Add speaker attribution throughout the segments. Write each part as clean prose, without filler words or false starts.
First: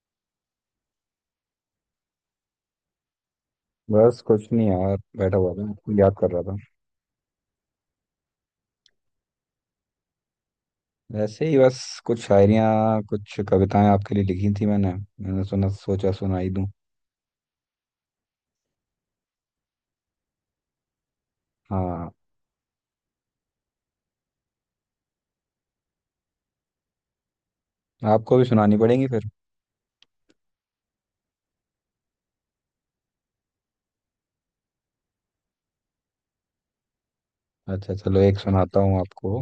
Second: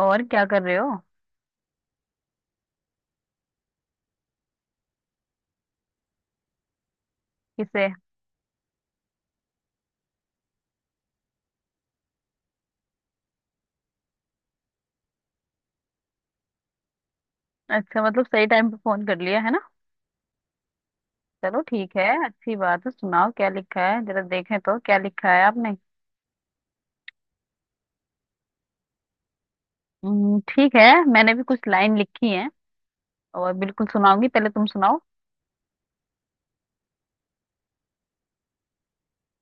Speaker 1: और क्या कर रहे हो?
Speaker 2: बस कुछ नहीं यार, बैठा हुआ था, याद कर रहा था।
Speaker 1: किसे?
Speaker 2: वैसे ही बस, कुछ शायरियाँ कुछ कविताएं आपके लिए लिखी थी मैंने मैंने सुना, सोचा सुनाई दूं।
Speaker 1: अच्छा, मतलब सही टाइम पे फोन कर लिया है ना। चलो ठीक है,
Speaker 2: हाँ,
Speaker 1: अच्छी बात है। सुनाओ क्या लिखा है, जरा देखें तो क्या लिखा है आपने।
Speaker 2: आपको भी सुनानी पड़ेंगी फिर।
Speaker 1: ठीक है। मैंने भी कुछ लाइन लिखी है। और बिल्कुल सुनाऊंगी, पहले तुम सुनाओ।
Speaker 2: अच्छा चलो, एक सुनाता हूँ आपको।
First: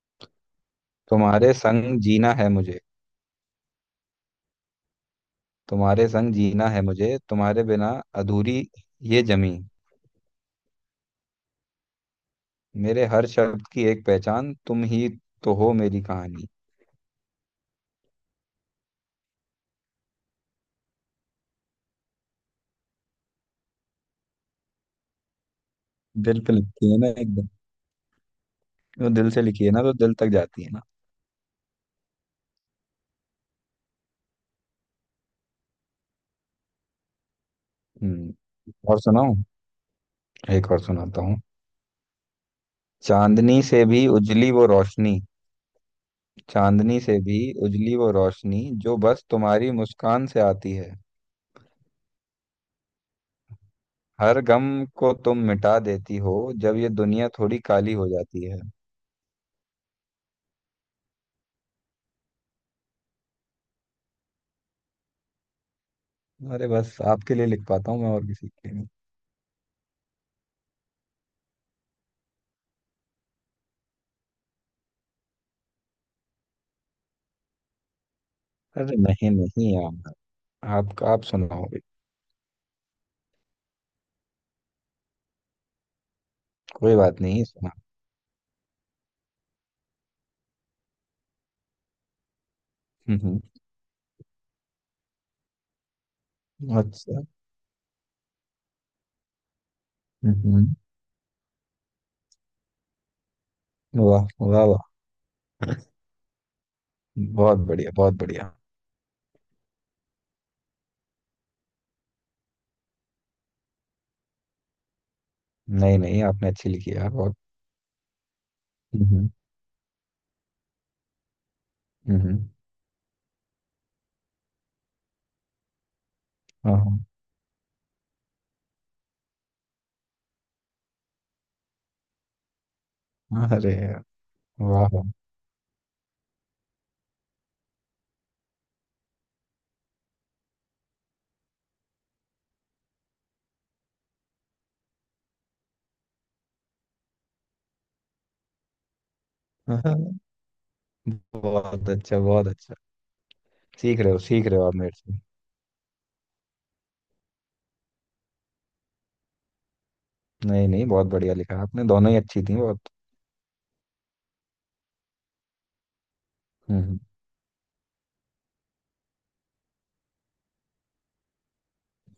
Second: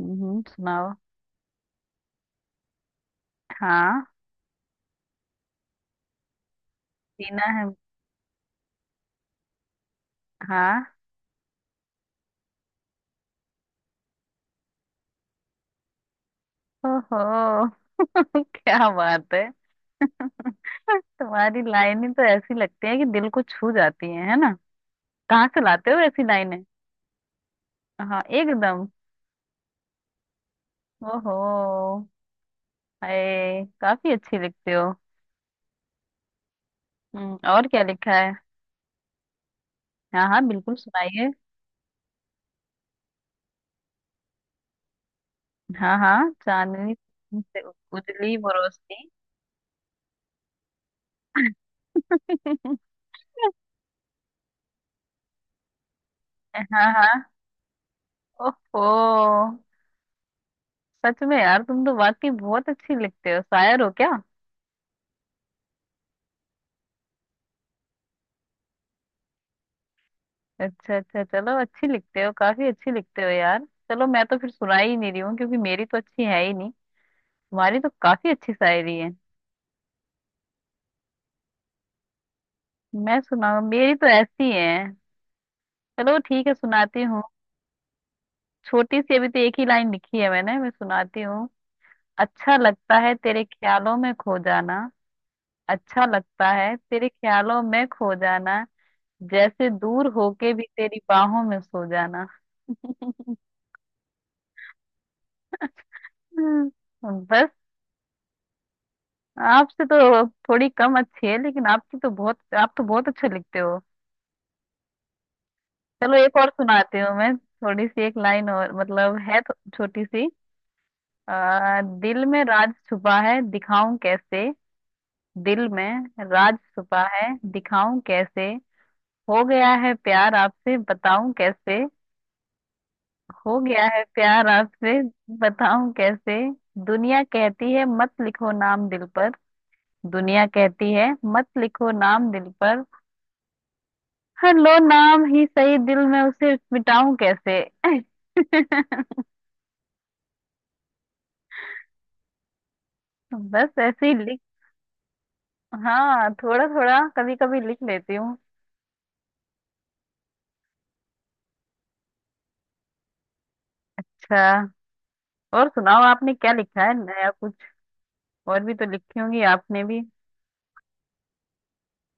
Speaker 1: हम्म, सुनाओ।
Speaker 2: तुम्हारे संग जीना है मुझे,
Speaker 1: हाँ।
Speaker 2: तुम्हारे संग जीना है मुझे,
Speaker 1: जीना
Speaker 2: तुम्हारे
Speaker 1: है।
Speaker 2: बिना अधूरी ये जमी।
Speaker 1: हाँ।
Speaker 2: मेरे हर शब्द की एक पहचान तुम ही तो हो, मेरी कहानी।
Speaker 1: ओहो। क्या बात है! तुम्हारी लाइन ही तो ऐसी लगती है कि दिल को छू जाती है ना? कहाँ से लाते हो ऐसी
Speaker 2: दिल पे
Speaker 1: लाइनें?
Speaker 2: लिखी है ना एकदम।
Speaker 1: हाँ, एकदम।
Speaker 2: वो दिल से लिखी है ना, तो दिल तक जाती है ना।
Speaker 1: ओहो। अरे, काफी अच्छी लिखते हो। हम्म, और क्या लिखा है?
Speaker 2: हम्म, और सुनाऊं।
Speaker 1: हाँ हाँ,
Speaker 2: एक
Speaker 1: बिल्कुल
Speaker 2: और सुनाता
Speaker 1: सुनाइए।
Speaker 2: हूँ। चांदनी से भी उजली वो रोशनी,
Speaker 1: हाँ हाँ, चांदनी
Speaker 2: चांदनी से भी
Speaker 1: से
Speaker 2: उजली वो
Speaker 1: उजली वो
Speaker 2: रोशनी, जो
Speaker 1: रोशनी।
Speaker 2: बस तुम्हारी मुस्कान से आती है। हर गम को तुम मिटा देती हो, जब ये
Speaker 1: हाँ हाँ।
Speaker 2: दुनिया थोड़ी काली हो जाती है।
Speaker 1: ओहो। सच में यार, तुम तो वाकई बहुत अच्छी लिखते हो। शायर हो क्या?
Speaker 2: अरे बस आपके लिए लिख पाता हूँ मैं, और किसी के लिए नहीं।
Speaker 1: अच्छा अच्छा, चलो अच्छी लिखते हो, काफी अच्छी लिखते हो यार। चलो मैं तो फिर सुना ही नहीं रही हूँ, क्योंकि मेरी तो अच्छी है ही नहीं। तुम्हारी तो काफी अच्छी
Speaker 2: अरे
Speaker 1: शायरी है।
Speaker 2: नहीं नहीं यार, आप सुनाओ भी।
Speaker 1: मैं सुनाऊँ? मेरी तो ऐसी है। चलो ठीक है,
Speaker 2: कोई
Speaker 1: सुनाती
Speaker 2: बात
Speaker 1: हूँ।
Speaker 2: नहीं, सुना।
Speaker 1: छोटी सी, अभी तो एक ही लाइन लिखी है मैंने। मैं सुनाती हूँ। अच्छा लगता है
Speaker 2: हम्म,
Speaker 1: तेरे ख्यालों में खो जाना। अच्छा लगता है तेरे
Speaker 2: अच्छा।
Speaker 1: ख्यालों में खो जाना। जैसे दूर
Speaker 2: हम्म,
Speaker 1: होके भी तेरी बाहों में सो जाना।
Speaker 2: वाह वाह वाह,
Speaker 1: बस।
Speaker 2: बहुत बढ़िया बहुत बढ़िया।
Speaker 1: आपसे तो थोड़ी कम अच्छी है, लेकिन आपकी तो बहुत, आप तो बहुत अच्छे लिखते हो।
Speaker 2: नहीं
Speaker 1: चलो,
Speaker 2: नहीं,
Speaker 1: एक
Speaker 2: आपने
Speaker 1: और
Speaker 2: अच्छी लिखी
Speaker 1: सुनाती
Speaker 2: यार,
Speaker 1: हूँ
Speaker 2: बहुत।
Speaker 1: मैं, थोड़ी सी एक लाइन और, मतलब
Speaker 2: हम्म,
Speaker 1: है तो छोटी सी।
Speaker 2: हम्म,
Speaker 1: दिल में राज छुपा है, दिखाऊं कैसे? दिल में राज छुपा
Speaker 2: हाँ
Speaker 1: है, दिखाऊं कैसे? हो गया है प्यार आपसे, बताऊं कैसे?
Speaker 2: हाँ,
Speaker 1: हो
Speaker 2: अरे
Speaker 1: गया है
Speaker 2: यार,
Speaker 1: प्यार
Speaker 2: वाह
Speaker 1: आपसे, बताऊं कैसे? दुनिया कहती है, मत लिखो नाम दिल पर। दुनिया कहती है, मत लिखो नाम दिल पर। हर लो नाम ही सही, दिल में उसे मिटाऊं कैसे?
Speaker 2: वाह। बहुत अच्छा बहुत अच्छा।
Speaker 1: बस
Speaker 2: सीख
Speaker 1: ऐसे
Speaker 2: रहे
Speaker 1: ही
Speaker 2: हो,
Speaker 1: लिख।
Speaker 2: सीख रहे हो आप मेरे से।
Speaker 1: हाँ, थोड़ा थोड़ा कभी कभी लिख लेती हूँ।
Speaker 2: नहीं नहीं, बहुत बढ़िया लिखा आपने, दोनों ही अच्छी थी बहुत।
Speaker 1: अच्छा। और सुनाओ, आपने क्या लिखा है,
Speaker 2: हम्म।
Speaker 1: नया कुछ? और भी तो लिखी होंगी आपने भी।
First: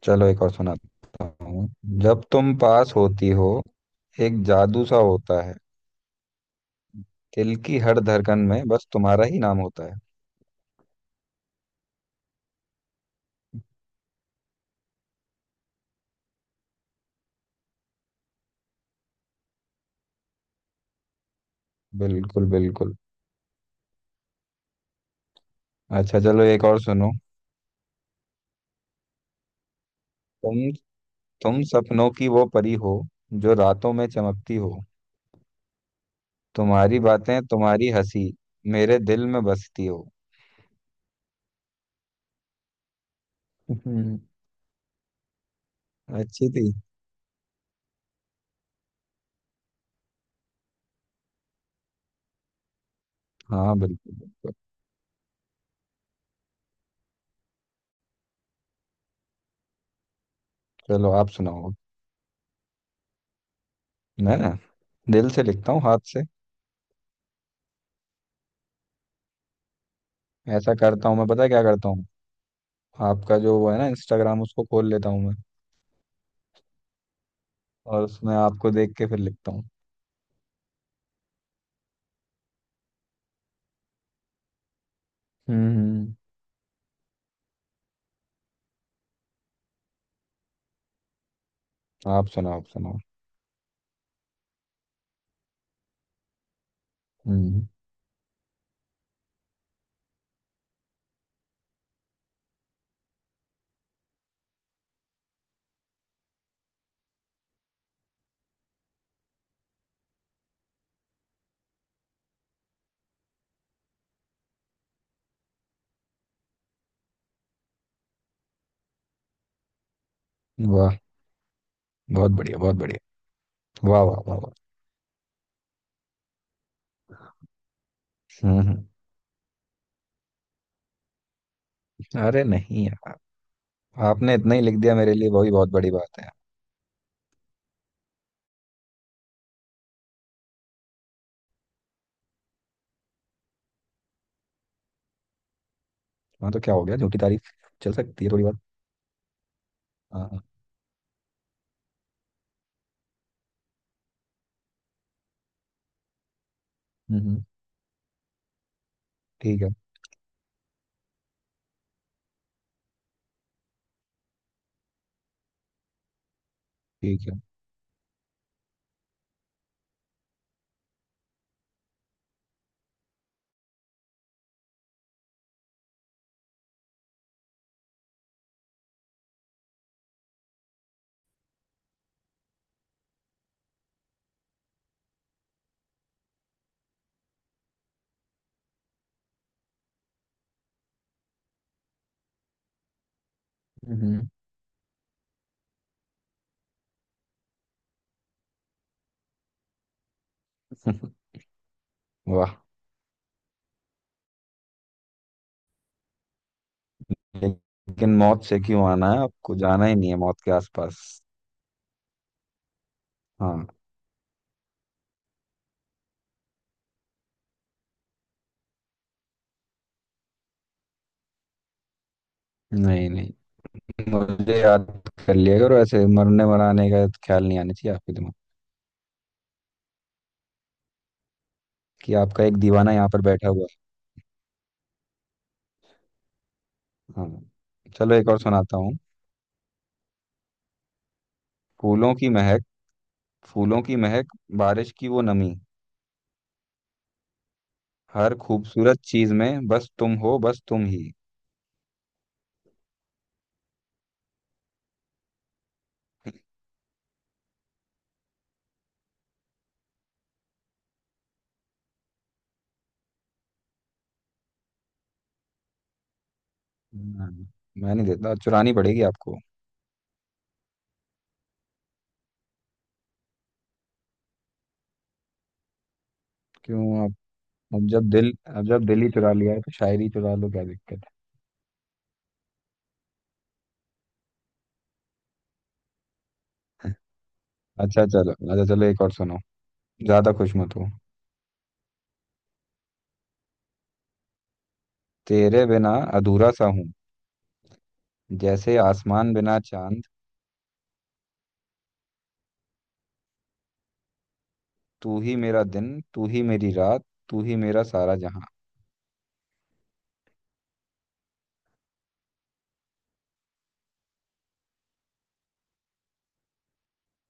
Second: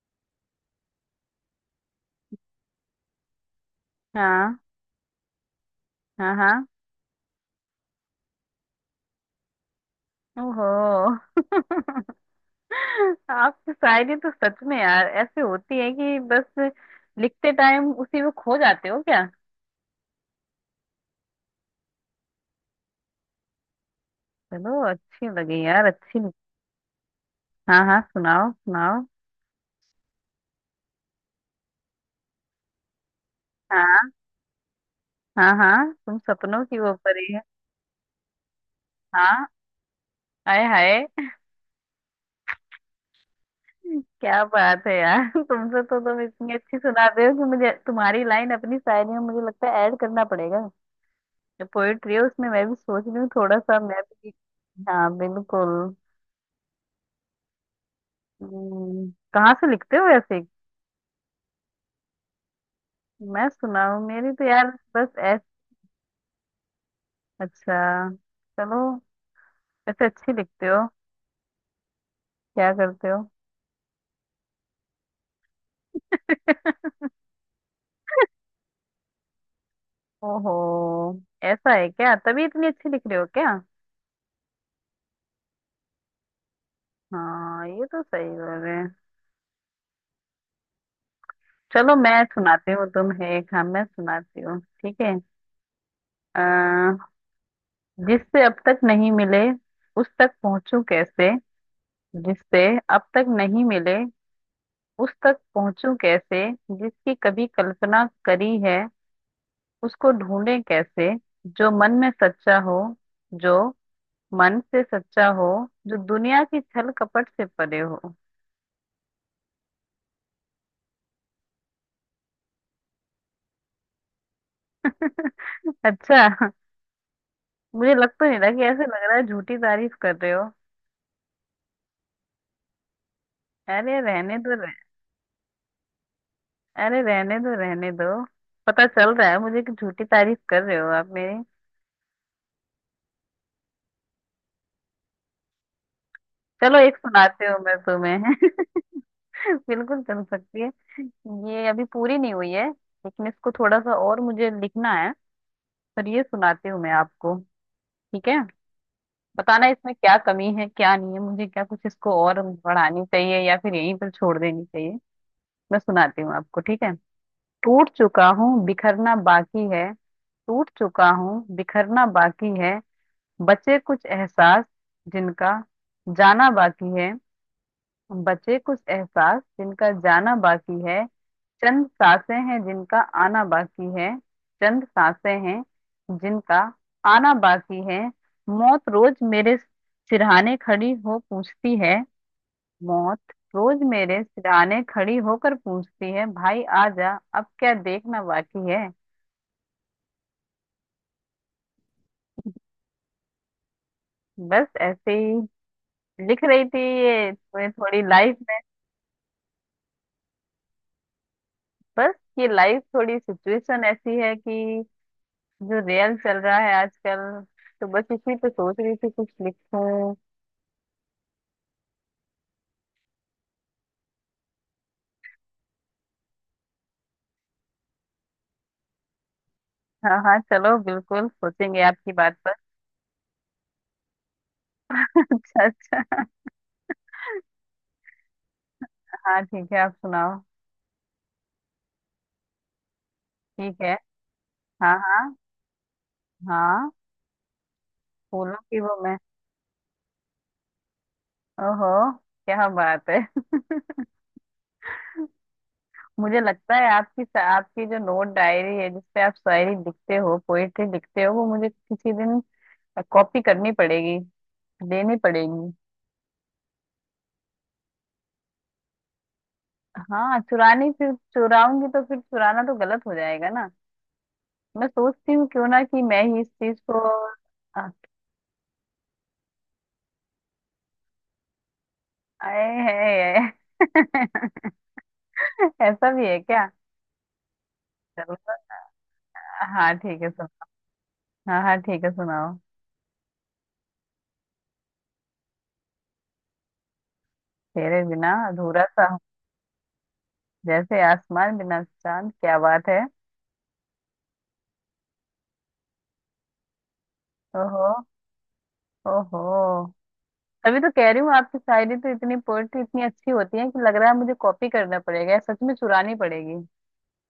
Speaker 2: चलो एक और सुनाता हूँ। जब तुम पास होती हो, एक
Speaker 1: हाँ
Speaker 2: जादू सा होता है।
Speaker 1: हाँ हाँ।
Speaker 2: दिल की हर धड़कन में बस तुम्हारा ही नाम होता है।
Speaker 1: ओहो। आपकी शायरी तो सच में यार ऐसे होती है कि बस। लिखते टाइम उसी में खो जाते हो क्या?
Speaker 2: बिल्कुल बिल्कुल।
Speaker 1: चलो, अच्छी लगी यार, अच्छी।
Speaker 2: अच्छा चलो एक और सुनो।
Speaker 1: हाँ हाँ, सुनाओ सुनाओ।
Speaker 2: तुम तुम सपनों की वो परी हो, जो रातों में
Speaker 1: हाँ
Speaker 2: चमकती हो।
Speaker 1: हाँ हाँ, तुम सपनों की वो
Speaker 2: तुम्हारी
Speaker 1: परी है।
Speaker 2: बातें, तुम्हारी हंसी, मेरे दिल में
Speaker 1: हाँ।
Speaker 2: बसती हो।
Speaker 1: हाय हाय। क्या बात है यार, तुम
Speaker 2: अच्छी
Speaker 1: इतनी
Speaker 2: थी।
Speaker 1: अच्छी सुनाते हो कि मुझे तुम्हारी लाइन अपनी शायरी में, मुझे लगता है, ऐड करना पड़ेगा। जो पोएट्री है उसमें मैं भी सोच रही हूँ, थोड़ा
Speaker 2: हाँ
Speaker 1: सा मैं
Speaker 2: बिल्कुल
Speaker 1: भी।
Speaker 2: बिल्कुल।
Speaker 1: हाँ, बिल्कुल। कहाँ से लिखते हो ऐसे?
Speaker 2: चलो आप सुनाओ।
Speaker 1: मैं सुना हूँ, मेरी
Speaker 2: मैं
Speaker 1: तो
Speaker 2: ना
Speaker 1: यार। बस
Speaker 2: दिल
Speaker 1: ऐस
Speaker 2: से लिखता हूँ, हाथ से।
Speaker 1: अच्छा। चलो। ऐसे अच्छी लिखते
Speaker 2: ऐसा
Speaker 1: हो।
Speaker 2: करता हूँ मैं, पता है क्या करता हूँ?
Speaker 1: क्या करते हो?
Speaker 2: आपका जो वो है ना इंस्टाग्राम, उसको खोल लेता हूँ मैं, और उसमें आपको देख के फिर लिखता हूँ।
Speaker 1: ओहो। ऐसा है क्या? तभी इतनी अच्छी लिख रहे हो क्या?
Speaker 2: हम्म,
Speaker 1: हाँ, ये तो सही बोल रहे हैं। चलो मैं
Speaker 2: आप सुनाओ, आप
Speaker 1: सुनाती हूँ
Speaker 2: सुनाओ।
Speaker 1: तुम्हें एक, हाँ मैं सुनाती हूँ, ठीक है। अ,
Speaker 2: हम्म,
Speaker 1: जिससे अब तक नहीं मिले, उस तक पहुंचूं कैसे? जिससे अब तक नहीं मिले, उस तक पहुंचूं कैसे? जिसकी कभी कल्पना करी है, उसको ढूंढे कैसे? जो मन में सच्चा हो, जो मन से सच्चा हो, जो दुनिया की छल कपट से परे हो।
Speaker 2: वाह, बहुत बढ़िया बहुत बढ़िया, वाह वाह वाह वाह।
Speaker 1: अच्छा। मुझे लग तो नहीं रहा
Speaker 2: हम्म,
Speaker 1: कि, ऐसे लग रहा है झूठी तारीफ कर रहे हो।
Speaker 2: अरे नहीं यार,
Speaker 1: अरे
Speaker 2: आपने
Speaker 1: रहने दो
Speaker 2: इतना ही लिख दिया मेरे लिए, वही बहुत बड़ी बात है।
Speaker 1: अरे रहने दो, रहने दो। पता चल रहा है मुझे कि झूठी तारीफ कर रहे हो आप मेरी।
Speaker 2: हाँ तो क्या
Speaker 1: चलो
Speaker 2: हो
Speaker 1: एक
Speaker 2: गया झूठी
Speaker 1: सुनाते
Speaker 2: तारीफ,
Speaker 1: हो मैं
Speaker 2: चल सकती है
Speaker 1: तुम्हें।
Speaker 2: थोड़ी बात।
Speaker 1: बिल्कुल चल
Speaker 2: हाँ हाँ,
Speaker 1: सकती है। ये अभी पूरी नहीं हुई है, लेकिन इसको थोड़ा सा और मुझे लिखना है। पर ये सुनाती हूँ मैं
Speaker 2: हम्म,
Speaker 1: आपको, ठीक है?
Speaker 2: ठीक
Speaker 1: बताना
Speaker 2: है,
Speaker 1: इसमें क्या कमी है, क्या नहीं है, मुझे क्या, कुछ इसको और बढ़ानी चाहिए या फिर यहीं पर छोड़ देनी चाहिए। मैं सुनाती हूँ आपको, ठीक है?
Speaker 2: ठीक है।
Speaker 1: टूट चुका हूँ, बिखरना बाकी है। टूट चुका हूँ, बिखरना बाकी है। बचे कुछ एहसास जिनका जाना बाकी है। बचे कुछ एहसास जिनका जाना बाकी है। चंद सांसें हैं जिनका आना बाकी है। चंद सांसें हैं जिनका आना बाकी है। मौत रोज मेरे सिरहाने खड़ी हो पूछती है। मौत रोज मेरे
Speaker 2: हम्म,
Speaker 1: सिरहाने खड़ी होकर पूछती है, भाई आ जा, अब क्या देखना बाकी है।
Speaker 2: हम्म, वाह।
Speaker 1: बस ऐसे ही लिख रही थी। ये थोड़ी थोड़ी
Speaker 2: लेकिन
Speaker 1: लाइफ
Speaker 2: मौत
Speaker 1: में।
Speaker 2: से क्यों आना है, आपको जाना ही नहीं है मौत के आसपास।
Speaker 1: बस ये लाइफ थोड़ी
Speaker 2: हाँ,
Speaker 1: सिचुएशन ऐसी है कि जो रियल चल रहा है आजकल, तो बस इसी पे सोच रही थी कुछ लिखूं।
Speaker 2: नहीं नहीं, मुझे याद कर लिया करो, ऐसे मरने मराने का ख्याल नहीं आना चाहिए आपके दिमाग,
Speaker 1: हाँ हाँ, चलो बिल्कुल सोचेंगे आपकी
Speaker 2: कि
Speaker 1: बात
Speaker 2: आपका
Speaker 1: पर।
Speaker 2: एक दीवाना यहाँ पर बैठा हुआ है।
Speaker 1: अच्छा अच्छा।
Speaker 2: हाँ, चलो एक और सुनाता हूँ।
Speaker 1: हाँ ठीक है, आप सुनाओ।
Speaker 2: फूलों की महक फूलों
Speaker 1: ठीक है।
Speaker 2: की महक बारिश
Speaker 1: हाँ
Speaker 2: की वो
Speaker 1: हाँ।
Speaker 2: नमी,
Speaker 1: हाँ।
Speaker 2: हर
Speaker 1: फूलों की वो,
Speaker 2: खूबसूरत
Speaker 1: मैं।
Speaker 2: चीज में बस तुम हो, बस तुम ही।
Speaker 1: ओहो। क्या बात है! मुझे लगता है आपकी आपकी जो नोट डायरी है, जिसपे आप शायरी लिखते हो, पोएट्री लिखते हो, वो मुझे किसी दिन कॉपी करनी पड़ेगी, देनी पड़ेगी।
Speaker 2: नहीं, मैं नहीं देता, चुरानी पड़ेगी आपको।
Speaker 1: हाँ चुरानी, फिर चुराऊंगी तो फिर चुराना तो गलत हो जाएगा ना। मैं सोचती हूँ क्यों ना कि मैं ही इस चीज
Speaker 2: क्यों
Speaker 1: को
Speaker 2: आप, अब जब दिल ही चुरा लिया है, तो शायरी चुरा लो, क्या दिक्कत
Speaker 1: आए है। ऐसा भी है क्या?
Speaker 2: है। अच्छा चलो,
Speaker 1: चलो।
Speaker 2: अच्छा चलो एक और सुनाओ।
Speaker 1: हाँ ठीक है,
Speaker 2: ज्यादा
Speaker 1: सुन।
Speaker 2: खुश मत हो।
Speaker 1: हाँ हाँ ठीक है, सुनाओ।
Speaker 2: तेरे बिना अधूरा सा हूँ,
Speaker 1: तेरे बिना
Speaker 2: जैसे
Speaker 1: अधूरा सा हूँ,
Speaker 2: आसमान बिना चांद।
Speaker 1: जैसे आसमान बिना चांद। क्या बात है।
Speaker 2: तू ही मेरा दिन, तू ही मेरी रात, तू ही मेरा
Speaker 1: ओहो।
Speaker 2: सारा जहां।
Speaker 1: ओहो। तभी तो कह रही हूँ, आपकी शायरी तो इतनी, पोएट्री इतनी अच्छी होती है कि लग रहा है मुझे कॉपी करना पड़ेगा या सच में चुरानी पड़ेगी।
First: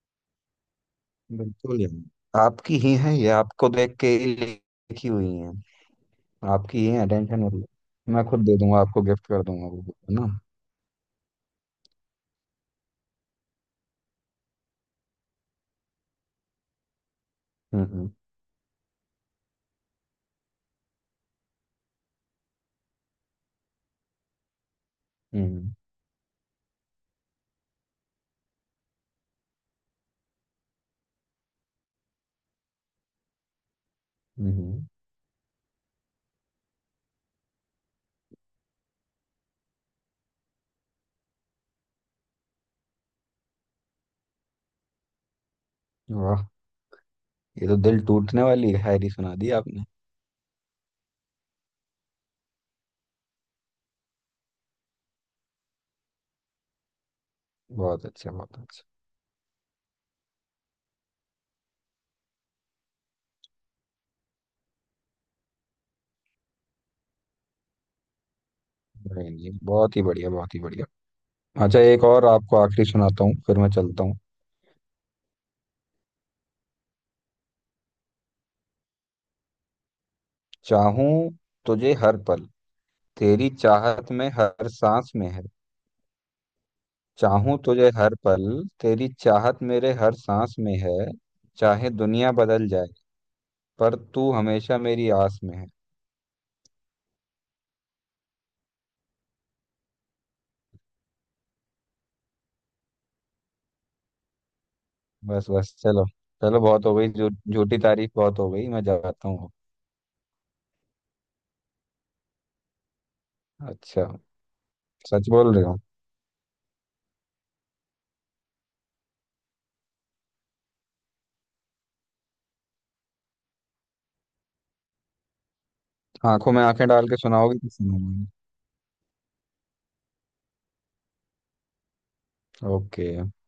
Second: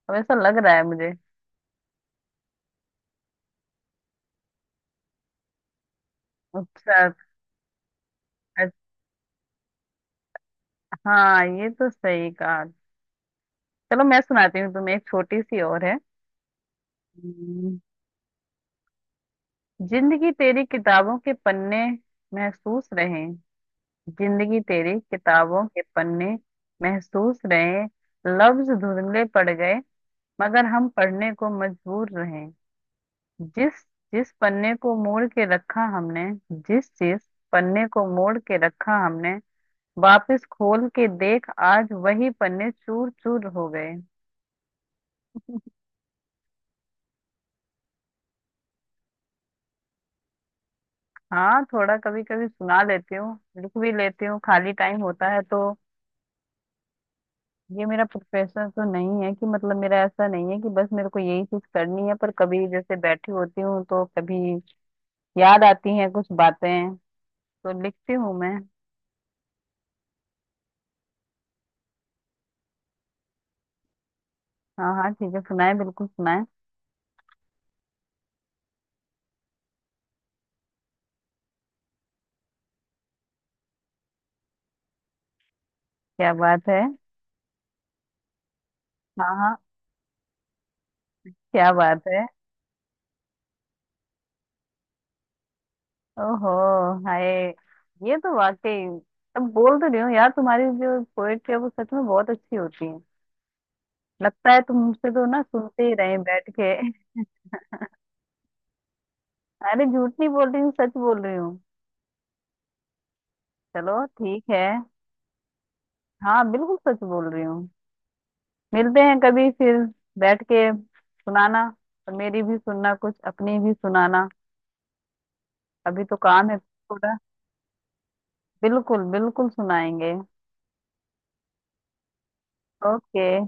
Speaker 1: अब ऐसा लग रहा है मुझे।
Speaker 2: बिल्कुल यार, आपकी ही है ये, आपको देख के ही लिखी हुई है। आपकी ही
Speaker 1: अच्छा
Speaker 2: है, टेंशन मत लो। मैं खुद दे
Speaker 1: अच्छा,
Speaker 2: दूंगा आपको, गिफ्ट कर दूंगा वो book, है ना।
Speaker 1: हाँ ये तो सही कहा। चलो मैं सुनाती हूँ तुम्हें, एक छोटी सी और है। हम्म,
Speaker 2: हम्म, हम्म,
Speaker 1: जिंदगी तेरी किताबों के पन्ने, महसूस रहे। जिंदगी तेरी किताबों
Speaker 2: हम्म,
Speaker 1: के पन्ने, महसूस रहे। लफ्ज धुंधले पड़ गए, मगर हम पढ़ने को मजबूर रहे। जिस जिस पन्ने
Speaker 2: हम्म।
Speaker 1: को मोड़ के रखा हमने, जिस जिस पन्ने को मोड़ के रखा हमने, वापस खोल के देख आज वही पन्ने चूर चूर हो गए।
Speaker 2: वाह, ये तो दिल टूटने वाली शायरी सुना दी आपने।
Speaker 1: हाँ, थोड़ा कभी कभी सुना लेती हूँ। लिख भी लेती हूँ, खाली टाइम होता है तो। ये मेरा
Speaker 2: बहुत अच्छा बहुत
Speaker 1: प्रोफेशन तो
Speaker 2: अच्छा।
Speaker 1: नहीं है कि, मतलब मेरा ऐसा नहीं है कि बस मेरे को यही चीज करनी है, पर कभी जैसे बैठी होती हूँ तो कभी याद आती हैं कुछ बातें, तो लिखती हूँ मैं।
Speaker 2: नहीं, नहीं, बहुत ही बढ़िया बहुत ही बढ़िया। अच्छा, एक और आपको आखिरी सुनाता हूँ, फिर मैं चलता हूँ।
Speaker 1: हाँ हाँ ठीक है, सुनाए, बिल्कुल सुनाए।
Speaker 2: चाहूं तुझे हर पल, तेरी चाहत में हर सांस में है।
Speaker 1: क्या बात है!
Speaker 2: चाहूं तुझे हर पल, तेरी
Speaker 1: हाँ हाँ।
Speaker 2: चाहत मेरे हर सांस में है।
Speaker 1: क्या
Speaker 2: चाहे
Speaker 1: बात है!
Speaker 2: दुनिया बदल जाए, पर तू हमेशा मेरी आस में है।
Speaker 1: ओहो। हाय। ये तो वाकई, अब बोल तो रही हूँ यार, तुम्हारी जो पोएट्री है वो सच में बहुत अच्छी होती है। लगता है तुम मुझसे तो ना,
Speaker 2: बस बस,
Speaker 1: सुनते ही
Speaker 2: चलो
Speaker 1: रहे बैठ
Speaker 2: चलो,
Speaker 1: के।
Speaker 2: बहुत हो गई झूठी तारीफ, बहुत हो गई, मैं जाता हूँ।
Speaker 1: अरे, झूठ नहीं बोल रही हूँ, सच बोल रही हूँ। चलो
Speaker 2: अच्छा,
Speaker 1: ठीक है।
Speaker 2: सच बोल रहे हो।
Speaker 1: हाँ बिल्कुल सच बोल रही हूँ। मिलते हैं कभी फिर, बैठ के सुनाना, और मेरी भी सुनना कुछ, अपनी भी सुनाना। अभी तो काम
Speaker 2: आंखों
Speaker 1: है
Speaker 2: में आंखें डाल
Speaker 1: थोड़ा।
Speaker 2: के सुनाओगे तो सुनाऊंगा।
Speaker 1: बिल्कुल बिल्कुल सुनाएंगे। ओके।
Speaker 2: ओके।